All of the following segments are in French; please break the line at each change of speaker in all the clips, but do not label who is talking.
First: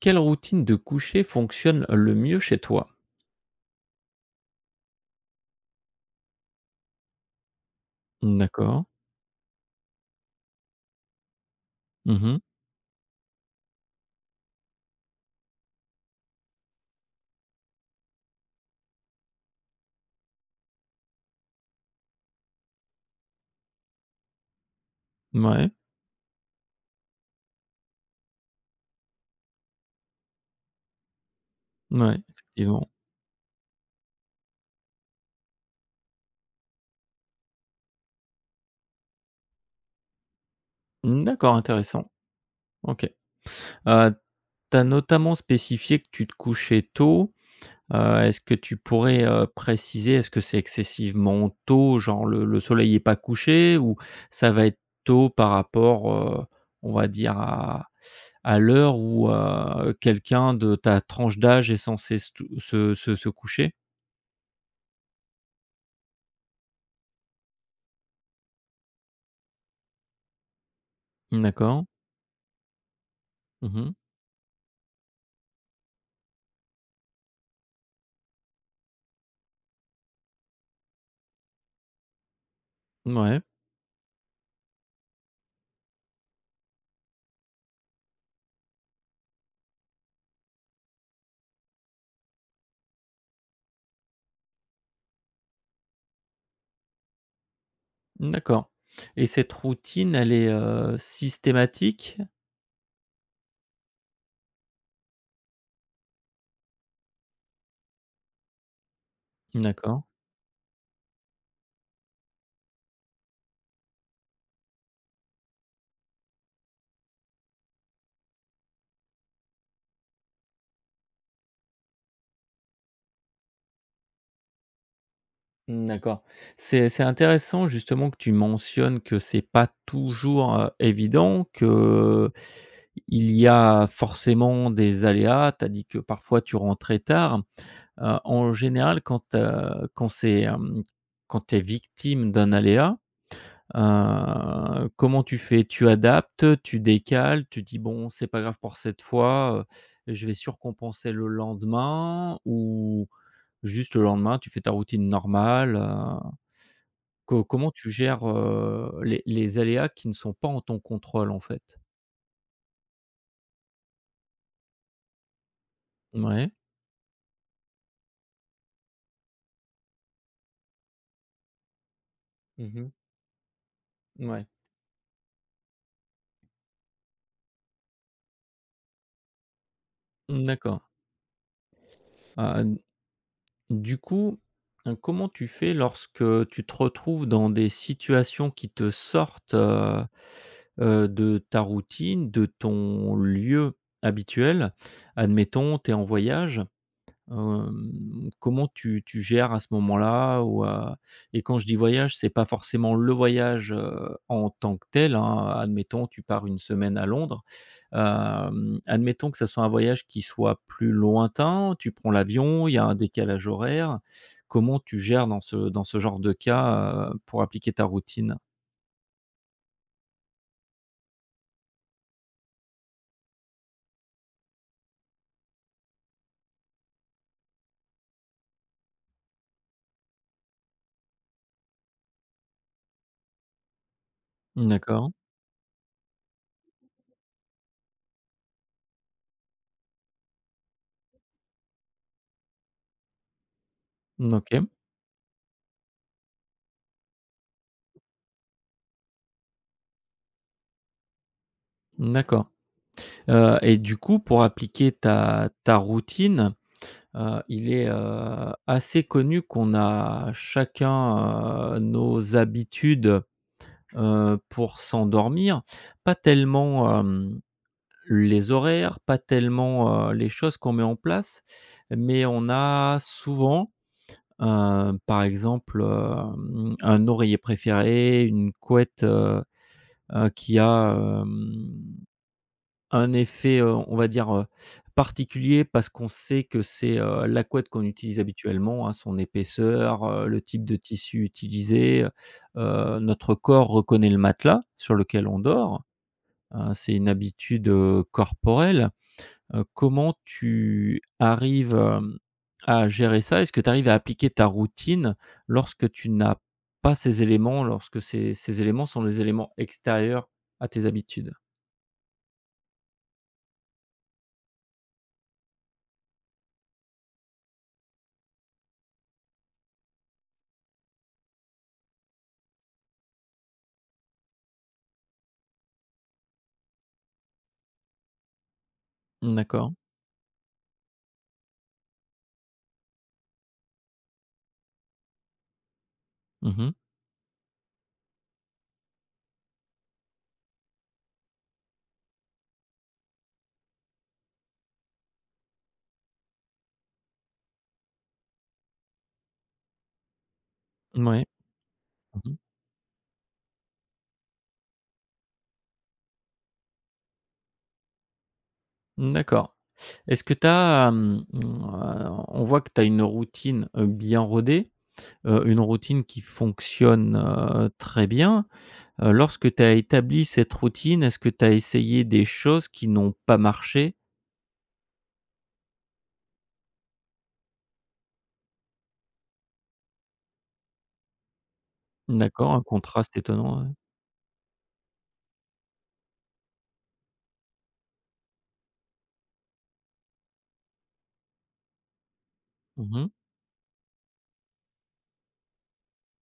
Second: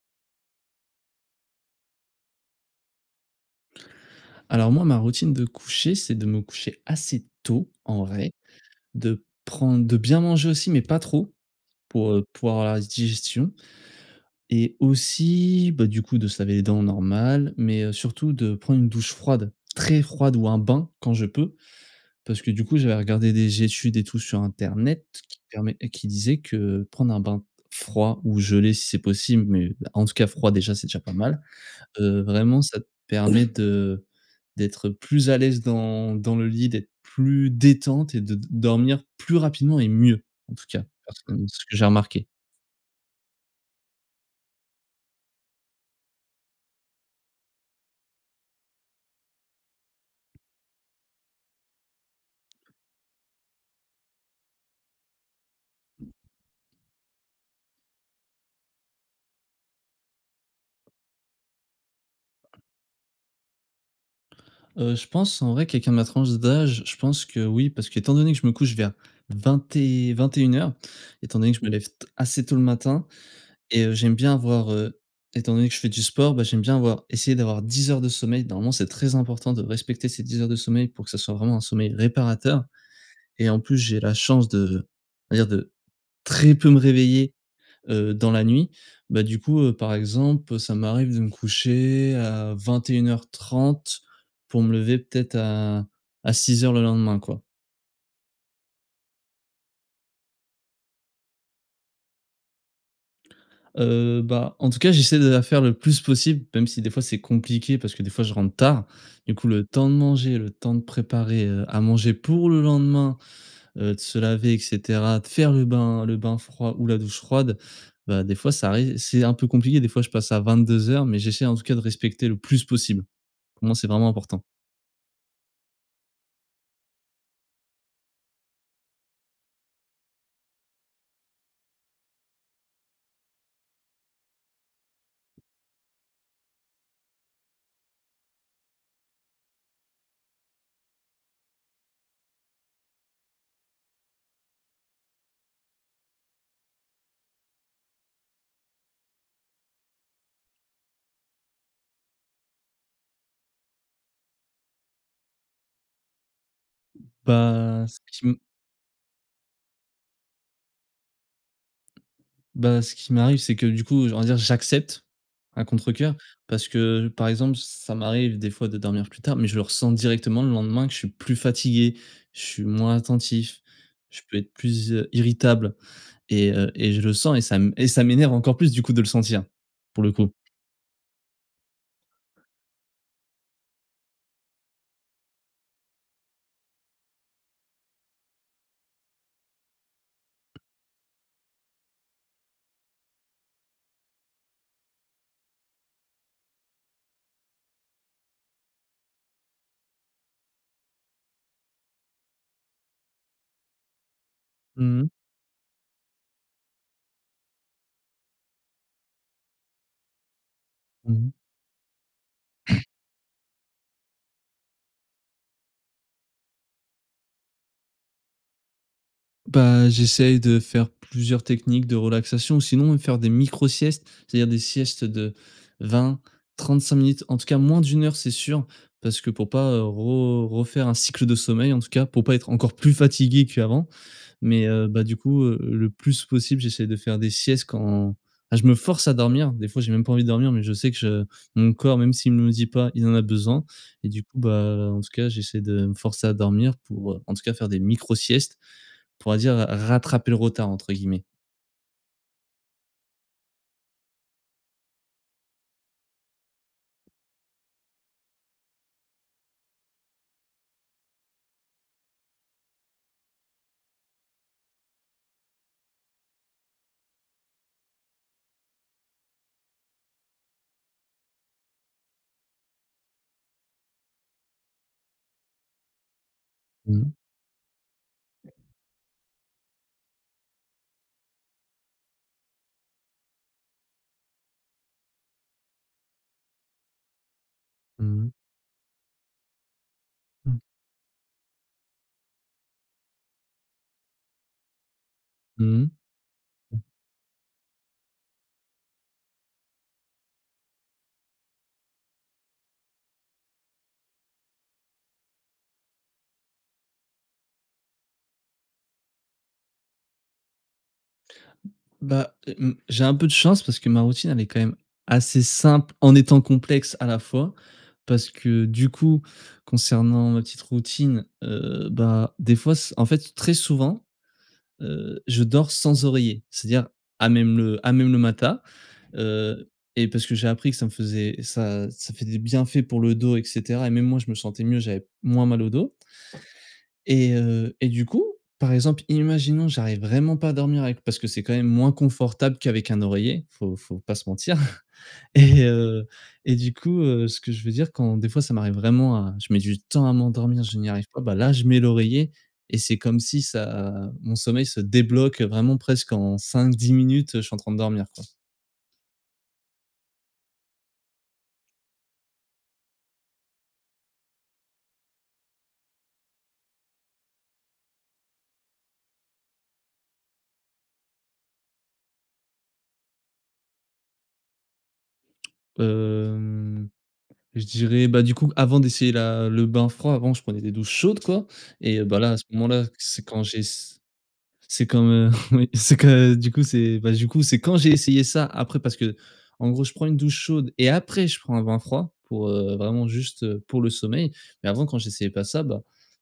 Quelle routine de coucher fonctionne le mieux chez toi?
Alors moi, ma routine de coucher, c'est de me coucher assez tôt, en vrai,
D'accord.
de bien manger aussi, mais pas trop, pour, heu,
Mmh ouais.
pour avoir la digestion et aussi, bah, du coup, de se laver les dents normal, mais, surtout de prendre une douche froide, très froide ou un bain quand je peux. Parce que du coup, j'avais regardé des études et tout sur internet
Mouais,
qui disaient que prendre un bain froid ou gelé si c'est possible, mais en tout cas froid déjà, c'est déjà pas mal, vraiment ça te
effectivement.
permet de d'être plus à l'aise dans le lit, d'être plus détente et de dormir plus rapidement et mieux, en tout cas,
Mmh,
personnellement,
d'accord,
c'est ce que j'ai
intéressant.
remarqué.
OK. Heu, Tu as notamment spécifié que tu te couchais tôt. Est-ce que tu pourrais, préciser, est-ce que c'est excessivement tôt, genre le soleil est pas couché? Ou ça va être tôt par rapport, heu, on va dire à l'heure où, quelqu'un de ta tranche d'âge est censé se tou se se se coucher?
Je pense, en vrai, quelqu'un de ma tranche d'âge, je pense que oui, parce qu'étant donné que je me couche vers 21 heures, étant donné que je me lève
D'accord.
t assez tôt le matin
Mmh
et
mh.
j'aime bien avoir, étant donné que je fais du sport, bah, j'aime bien avoir essayer d'avoir 10 heures de sommeil. Normalement, c'est très important de respecter ces 10 heures de sommeil pour que ça soit vraiment un sommeil réparateur
Ouais.
et en plus, j'ai la chance de on va dire de très peu me réveiller, dans la nuit. Bah, du coup, par exemple, ça m'arrive de me coucher à 21h30 pour me lever peut-être à 6 heures le lendemain, quoi.
D'accord, et cette routine, elle est, systématique?
Bah, en tout cas, j'essaie de la faire le plus possible, même si des fois c'est compliqué parce que des fois je rentre tard. Du coup, le temps de
D'accord.
manger, le temps de préparer, à manger pour le lendemain, de se laver et cetera, de faire le bain froid ou la douche froide, bah, des fois ça arrive, c'est un peu compliqué, des fois je passe à 22 heures, mais j'essaie en tout cas de respecter le plus possible. Pour moi, c'est vraiment important.
Mmh, d'accord. C'est intéressant justement que tu mentionnes que c'est pas toujours, évident, que il y a forcément des aléas. Tu as dit que parfois tu rentres très tard. En général, quand, quand c'est, quand tu es victime d'un aléa. Comment tu fais? Tu adaptes, tu décales, tu dis: «Bon, c'est pas grave pour cette fois, je vais surcompenser le lendemain» ou juste le lendemain, tu fais ta routine normale, Co Comment
Bah,
tu
ce qui
gères,
m
les aléas qui ne sont pas en ton contrôle, en fait?
Bah, ce qui m'arrive, c'est que du coup, on va dire, j'accepte à contre-cœur,
Ouais.
parce que, par exemple, ça m'arrive des fois de dormir plus tard, mais je le ressens directement le lendemain que je suis plus fatigué, je suis
Mmh.
moins attentif, je peux
Ouais.
être plus irritable et je le sens et et ça m'énerve encore plus du coup de le sentir, pour le coup.
Mmh, d'accord. Heu, du coup, comment tu fais lorsque tu te retrouves dans des situations qui te sortent, de ta routine, de ton lieu habituel. Admettons, tu es en voyage, hem, comment tu gères à ce moment-là? Ou à et quand je dis voyage, c'est pas forcément le voyage, en tant que
Mhm.
tel, hein. Admettons, tu pars une semaine à Londres, hem, admettons que ça soit un voyage qui soit plus lointain, tu prends l'avion, il y a un décalage horaire. Comment tu gères dans ce genre de cas, pour appliquer ta routine?
Bah, j'essaye de faire plusieurs techniques de relaxation, ou sinon faire des micro-siestes, c'est-à-dire des siestes de vingt 35 minutes, en tout cas moins d'une heure, c'est sûr, parce que pour pas, re refaire un cycle de sommeil, en tout cas, pour pas être encore plus fatigué qu'avant. Mais, bah,
D'accord.
du coup, le plus possible, j'essaie de faire des siestes je me force à dormir. Des fois, j'ai même pas envie de dormir, mais je sais que je mon corps, même s'il ne me le dit pas, il en a besoin et du
Mmh,
coup,
OK.
bah, en tout cas, j'essaie de me forcer à dormir pour, en tout cas, faire des micro-siestes, on va dire «rattraper le retard» entre guillemets.
D'accord. Et du coup, pour appliquer ta routine, il est, assez connu qu'on a chacun, nos habitudes, pour s'endormir. Pas tellement, hem, les horaires, pas tellement, les choses qu'on met en place, mais on a souvent, par exemple, hem, un
Mmh.
oreiller préféré, une couette, qui a, hem, un effet, on va dire, particulier parce qu'on sait que c'est, la couette qu'on utilise
Mmh.
habituellement, hein, son épaisseur, le
Mmh.
type de tissu utilisé, notre corps reconnaît le matelas sur lequel on dort,
Mmh.
hein, c'est une habitude, corporelle. Comment tu arrives, à gérer ça? Est-ce que tu arrives à appliquer ta routine lorsque tu n'as pas ces éléments, lorsque ces éléments sont des éléments extérieurs à tes habitudes?
Bah, j'ai un peu de chance parce que ma routine, elle est quand même assez simple en étant complexe à la fois. Parce que du coup, concernant ma petite routine, bah, des fois c en fait, très souvent, je dors sans oreiller. C'est-à-dire à même le matin, heu
D'accord.
et parce que j'ai appris que ça me faisait ça fait des bienfaits pour le dos et cetera et même moi, je me sentais mieux, j'avais moins mal au dos.
Mmh mh. Ouais.
Et du coup, par exemple, imaginons, j'arrive vraiment pas à dormir avec, parce que c'est quand même moins confortable qu'avec un oreiller, faut pas se mentir. et heu et du coup, ce que je veux dire, quand des fois ça m'arrive vraiment à je mets du temps à m'endormir, je n'y arrive pas, bah, là, je mets l'oreiller
Mmh.
et c'est comme si ça mon sommeil se débloque, vraiment presque en cinq dix minutes, je suis en train de dormir, quoi.
D'accord. Est-ce que tu as, mmh, on voit que tu as une routine, bien rodée, une routine qui fonctionne, très bien. Lorsque tu as établi cette routine, est-ce que tu as essayé des choses qui n'ont pas marché?
Hem, je dirais, bah, du coup, avant d'essayer la le bain froid, avant, je prenais des douches chaudes, quoi, et bah, là, à ce
D'accord, un
moment-là,
contraste étonnant, ouais.
c'est quand, oui, c'est que du coup, c'est, bah, du coup, c'est quand j'ai essayé ça, après parce que, en gros, je prends une douche chaude et après je prends un bain froid pour, vraiment,
Mmh.
juste, pour le sommeil. Mais avant, quand j'essayais pas ça, bah,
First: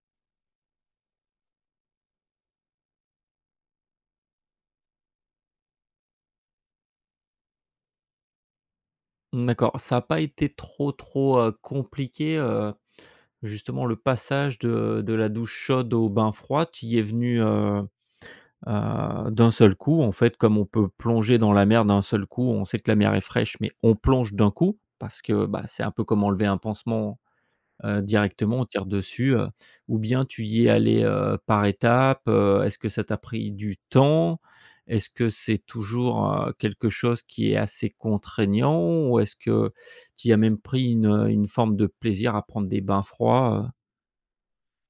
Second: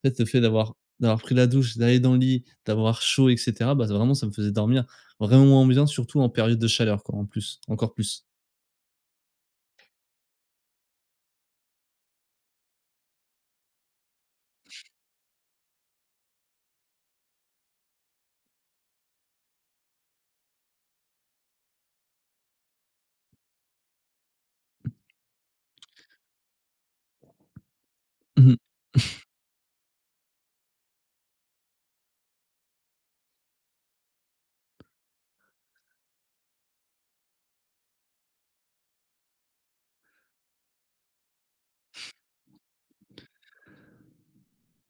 en fait, le fait d'avoir pris la douche, d'aller dans le lit, d'avoir chaud et cetera, bah, vraiment, ça me faisait dormir vraiment moins bien, surtout en période de chaleur, quoi, en plus, encore plus.
D'accord, ça a pas été trop, trop, compliqué, justement le passage de la douche chaude au bain froid? Tu y es venu, d'un seul coup, en fait, comme on peut plonger dans la mer d'un seul coup, on sait que la mer est fraîche, mais on plonge d'un coup parce que, bah, c'est un peu comme enlever un pansement, directement, on tire dessus, ou bien tu y es allé, par étapes, est-ce que ça t'a pris du temps? Est-ce que c'est toujours, quelque chose qui est assez contraignant ou est-ce que tu as même pris une forme de plaisir à prendre des bains froids,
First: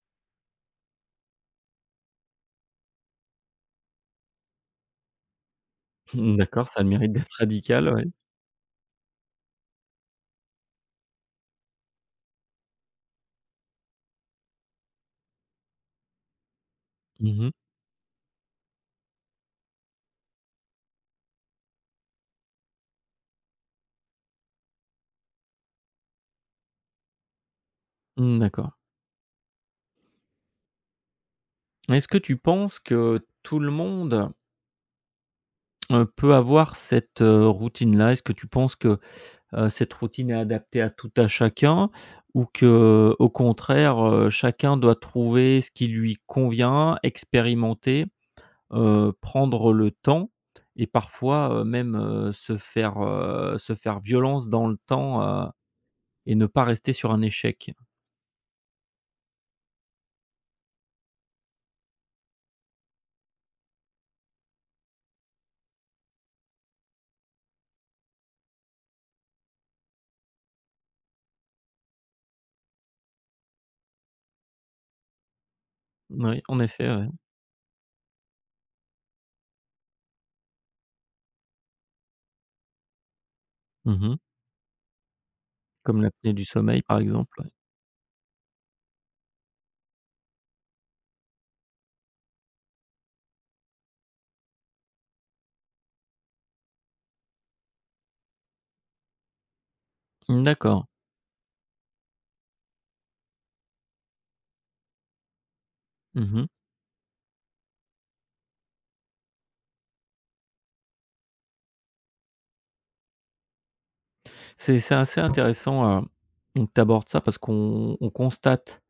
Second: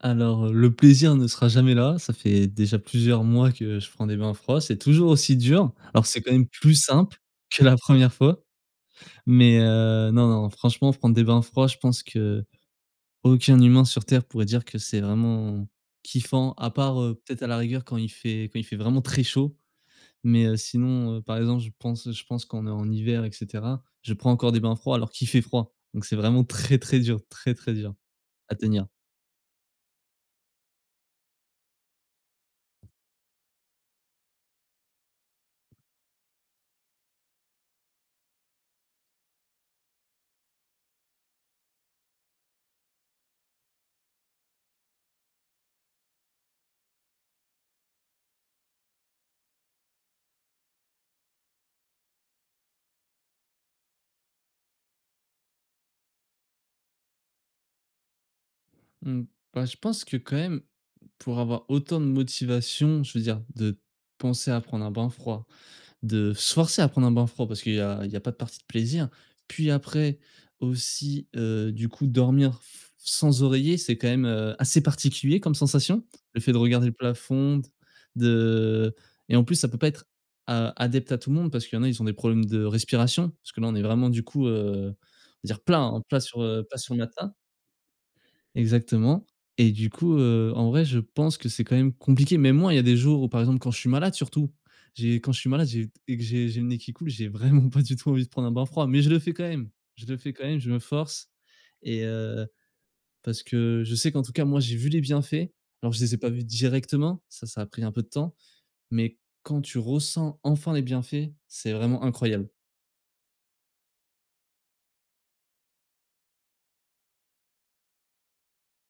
Alors, le plaisir ne sera jamais là. Ça fait déjà plusieurs mois que je prends des bains froids. C'est toujours aussi dur. Alors, c'est quand même
D'accord,
plus
ça a le mérite
simple
d'être
que la
radical, ouais.
première fois, mais non, non, franchement, prendre des bains froids, je pense que aucun humain sur terre pourrait dire que c'est vraiment kiffant, à part, peut-être
Mmh
à
mh.
la rigueur quand il fait vraiment très chaud, mais sinon, par exemple, je pense qu'on est en hiver et cetera, je prends encore des bains froids alors qu'il fait froid, donc c'est vraiment très, très dur
Mmh,
à
d'accord.
tenir.
Est-ce que tu penses que tout le monde, peut avoir cette, routine-là? Est-ce que tu penses que, cette routine est adaptée à tout à chacun ou que, au contraire, chacun doit trouver ce qui lui convient, expérimenter, prendre le temps et parfois, même, se faire violence dans le temps, et ne pas rester sur un échec?
Mmh, bah, je pense que quand même, pour avoir autant de motivation, je veux dire, de penser à prendre un bain froid, de se forcer à prendre un bain froid, parce qu'il y a pas de partie de plaisir. Puis après aussi, du coup, dormir f sans oreiller, c'est quand même, assez particulier comme sensation. Le
Oui,
fait de
en
regarder
effet,
le
ouais.
plafond, de et en plus ça peut pas être a adepte à tout le monde parce qu'il y en a, ils ont des problèmes de respiration. Parce que là, on est
Mmh
vraiment
mh.
du coup, on va dire plat,
Comme
hein,
l'apnée du
plat
sommeil,
sur le
par
matelas.
exemple, ouais.
Exactement, et du coup, en vrai, je pense que c'est quand même compliqué. Même moi, il y a des jours où, par exemple, quand je suis malade surtout, j'ai quand je suis malade, j'ai et que j'ai le nez qui coule, j'ai vraiment pas du tout envie de prendre un bain froid, mais je le fais quand même. Je le fais
Mmh,
quand même, je me
d'accord.
force et parce que je sais qu'en tout cas, moi, j'ai vu les bienfaits. Alors je les ai
Mmh
pas vus
mh.
directement, ça a pris un peu de temps, mais quand tu ressens enfin les bienfaits, c'est vraiment incroyable.
C'est assez intéressant, donc tu abordes ça parce qu'on on constate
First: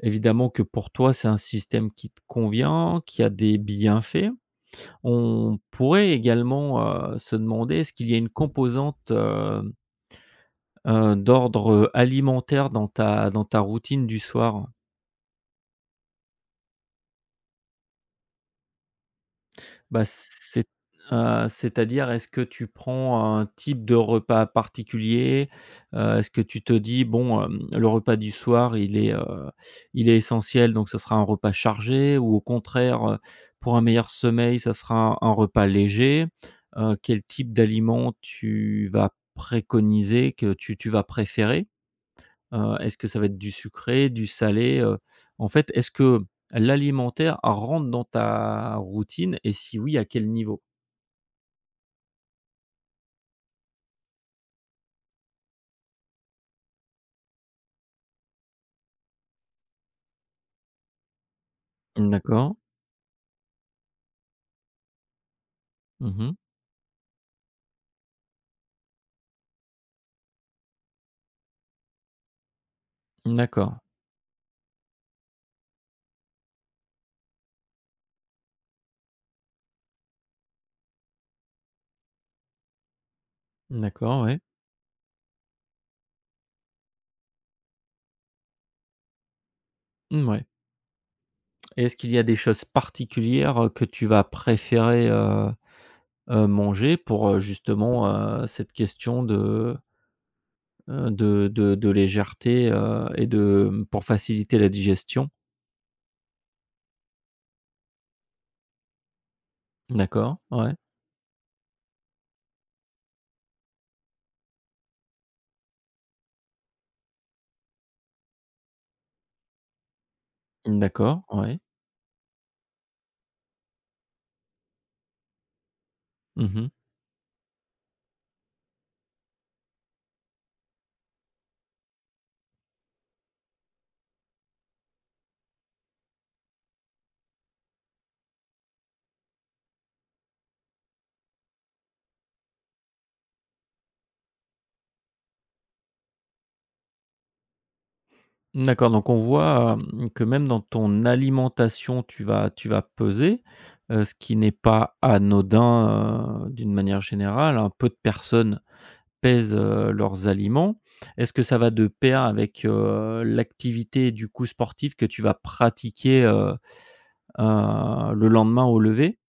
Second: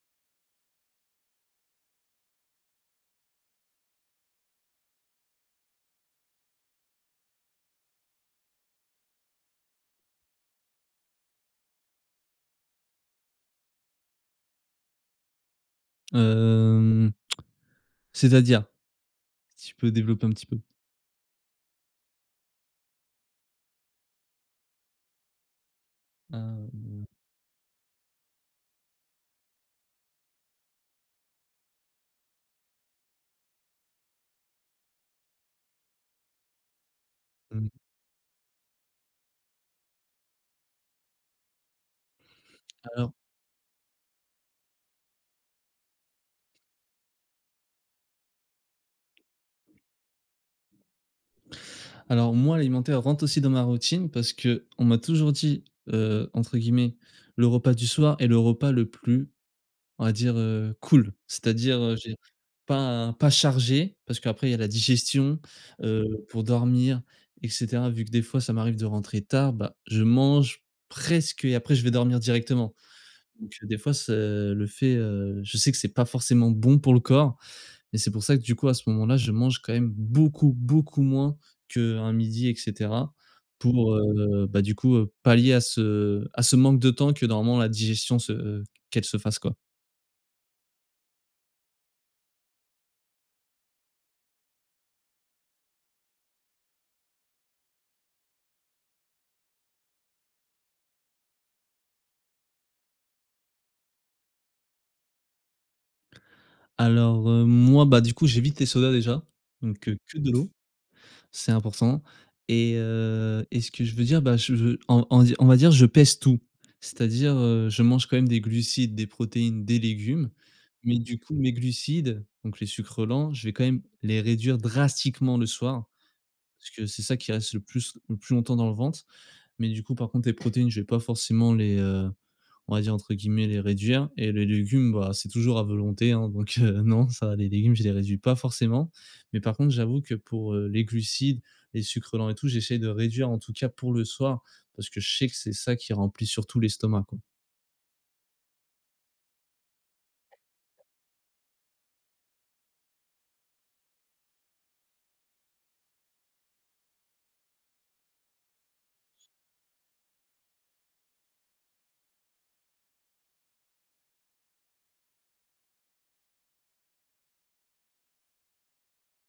évidemment que pour toi, c'est un système qui te convient, qui a des bienfaits. On pourrait également, se demander, est-ce qu'il y a une composante, d'ordre, alimentaire dans ta routine du soir?
Hem, C'est-à-dire? Si tu peux
Bah,
développer un petit peu?
c'est c'est-à-dire, est-ce que tu prends un type de repas particulier? Est-ce que tu te dis:
Hem,
«Bon, hem, le repas du soir, il est essentiel, donc ça sera un repas chargé» ou au contraire, pour un meilleur sommeil, ça sera un repas léger? Quel type
mmh,
d'aliments tu vas préconiser, que tu vas préférer? Est-ce que
alors
ça va être du sucré, du salé, En fait, est-ce que l'alimentaire rentre dans ta routine et si oui, à quel niveau?
alors moi, l'alimentaire rentre aussi dans ma routine parce que on m'a toujours dit, entre guillemets, le repas du soir est le repas le plus, on va dire, cool. C'est-à-dire, j'ai
D'accord.
pas chargé, parce qu'après il y a la digestion,
Mmh.
pour dormir et cetera. Vu que des fois ça m'arrive de rentrer tard, bah, je mange presque et après je vais dormir directement. Donc, des
D'accord.
fois, ce le fait, je sais que c'est pas forcément bon pour le corps et c'est pour ça que du coup, à ce moment-là, je mange quand même beaucoup, beaucoup moins qu'un midi et cetera pour,
D'accord, ouais.
bah, du coup, pallier à ce manque de temps que normalement la digestion se qu'elle se fasse, quoi.
Mmh, ouais. Et est-ce qu'il y a des choses particulières, que tu vas préférer, manger pour, justement, cette question de de légèreté, et de, mmh, pour faciliter la digestion?
Alors, moi, bah, du coup, j'évite les sodas déjà, donc, que de
D'accord,
l'eau.
ouais.
C'est important, et ce que je veux dire, bah, je on di on va dire, je pèse tout. C'est-à-dire, je mange quand même des glucides, des protéines, des légumes, mais du
D'accord,
coup mes
ouais.
glucides, donc les sucres lents, je vais quand même les réduire drastiquement le soir, parce
Mmh.
que c'est ça qui reste le plus longtemps dans le ventre, mais du coup par contre les protéines, je vais pas forcément les, on va dire entre guillemets «les réduire», et les légumes, bah, c'est toujours à volonté, hein, donc non, ça, les légumes, je les réduis pas forcément. Mais par contre, j'avoue que pour, les glucides, les sucres lents et tout, j'essaie de réduire en tout cas pour le soir, parce que je sais que c'est ça qui remplit surtout l'estomac, quoi.
D'accord, donc on voit, hem, que même dans ton alimentation, tu vas peser, ce qui n'est pas anodin, d'une manière générale, hein. Peu de personnes pèsent, leurs aliments. Est-ce que ça va de pair avec, l'activité du coup sportive que tu vas pratiquer, le lendemain au lever?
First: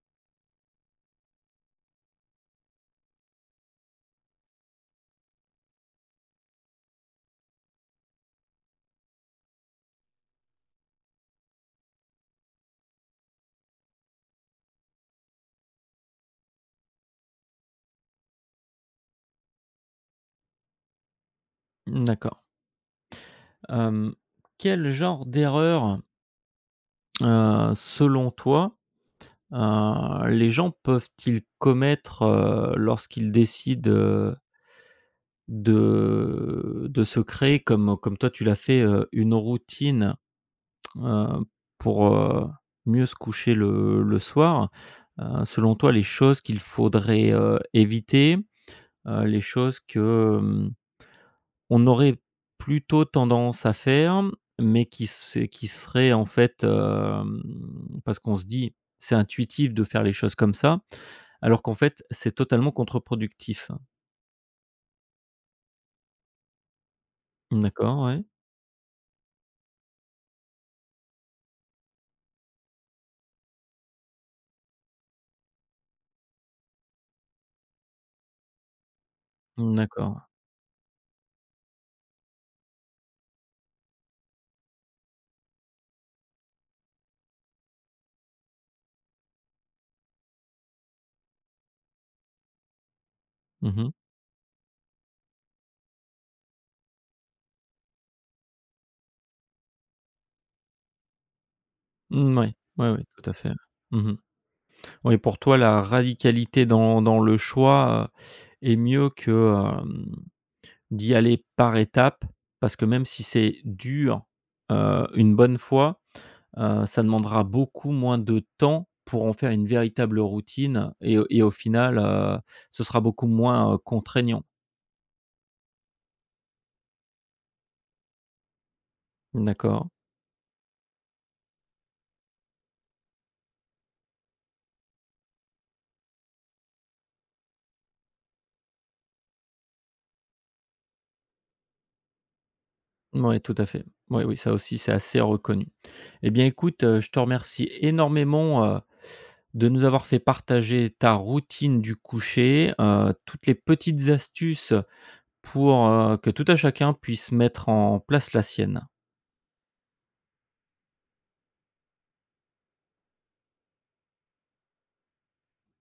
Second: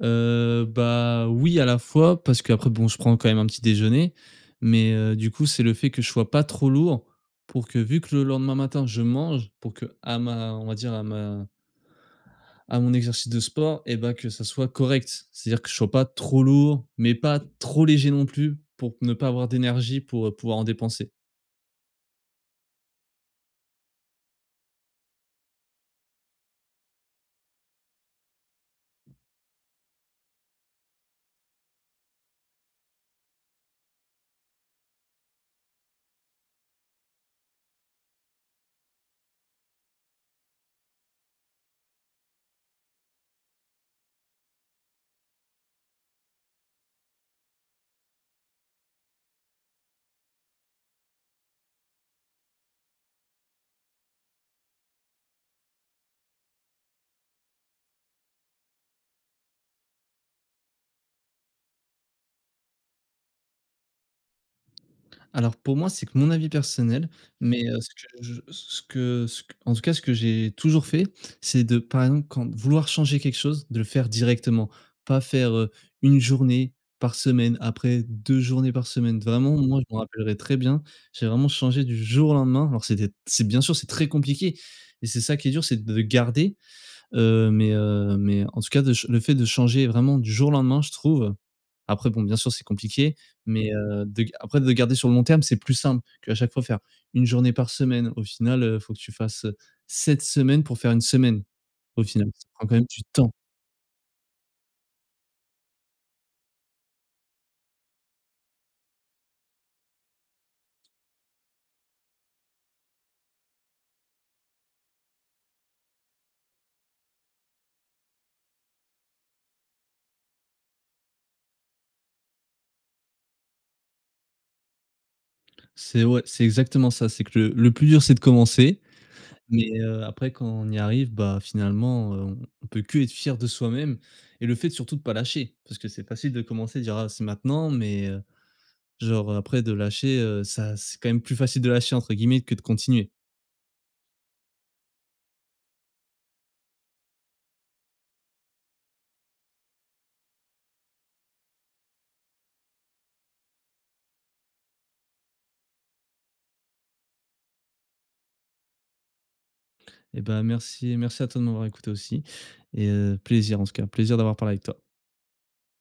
Bah, oui, à la fois parce qu'après, bon, je prends quand même un petit déjeuner, mais du coup, c'est le fait que je sois pas trop lourd, pour que, vu que le lendemain matin, je mange, pour que à ma on va dire à ma à mon exercice de sport, et ben que ça soit correct. C'est-à-dire que je sois pas trop lourd, mais pas trop léger non plus, pour ne pas avoir d'énergie pour, pouvoir en dépenser.
D'accord. Hem, quel genre d'erreur, selon toi, les gens peuvent-ils commettre, lorsqu'ils décident, de se créer comme toi tu l'as fait, une routine, heu, pour, mieux se coucher le soir. Selon toi, les choses qu'il faudrait, éviter, les choses que, hem, on aurait plutôt tendance à faire, mais qui seraient en fait, hem, parce qu'on se dit: «C'est intuitif de faire les choses comme ça», alors qu'en fait, c'est totalement contre-productif.
Alors pour moi, c'est que mon avis personnel, mais ce
D'accord,
que
ouais.
je ce que ce q en tout cas, ce que j'ai toujours fait, c'est de, par exemple, quand vouloir changer quelque chose, de le faire directement. Pas faire, 1 journée par semaine, après 2 journées par semaine. Vraiment, moi, je m'en
D'accord.
rappellerai très bien. J'ai vraiment changé du jour au lendemain. Alors c'est, bien sûr, c'est très compliqué et c'est ça qui est dur, c'est de garder. Mais en tout cas, de ch le fait de changer vraiment du jour au lendemain, je trouve, après bon, bien sûr, c'est compliqué, mais
Mmh.
de après de garder sur le long terme, c'est plus simple qu'à chaque fois faire une journée par semaine. Au final, faut que tu fasses, 7 semaines pour faire une semaine, au final.
Mmh,
Ça
ouais,
prend quand même
ouais,
du
ouais, tout à
temps.
fait. Mmh mh. Oui, pour toi, la radicalité dans le choix, est mieux que, hem, d'y aller par étapes, parce que même si c'est dur, une bonne fois, ça demandera beaucoup moins de temps pour en faire une véritable routine et au final, ce sera beaucoup moins, contraignant.
C'est, ouais, c'est exactement ça. C'est que le plus dur, c'est de commencer, mais
D'accord.
après quand on y arrive, bah, finalement, on peut qu'être fier de soi-même, et le fait surtout de pas lâcher, parce que c'est facile de commencer, de dire: «Ah, c'est maintenant», mais genre, après de lâcher, ça, c'est quand même «plus facile de lâcher» entre guillemets que de continuer.
Mouais, tout à fait. Oui, oui, ça aussi, c'est assez reconnu. Eh bien, écoute, je te remercie énormément, de nous avoir fait partager ta routine du coucher, toutes les petites astuces pour, que tout à chacun puisse mettre en place la sienne.
Et ben merci, merci à toi de m'avoir écouté aussi, et plaisir, en tout cas, plaisir d'avoir parlé avec toi.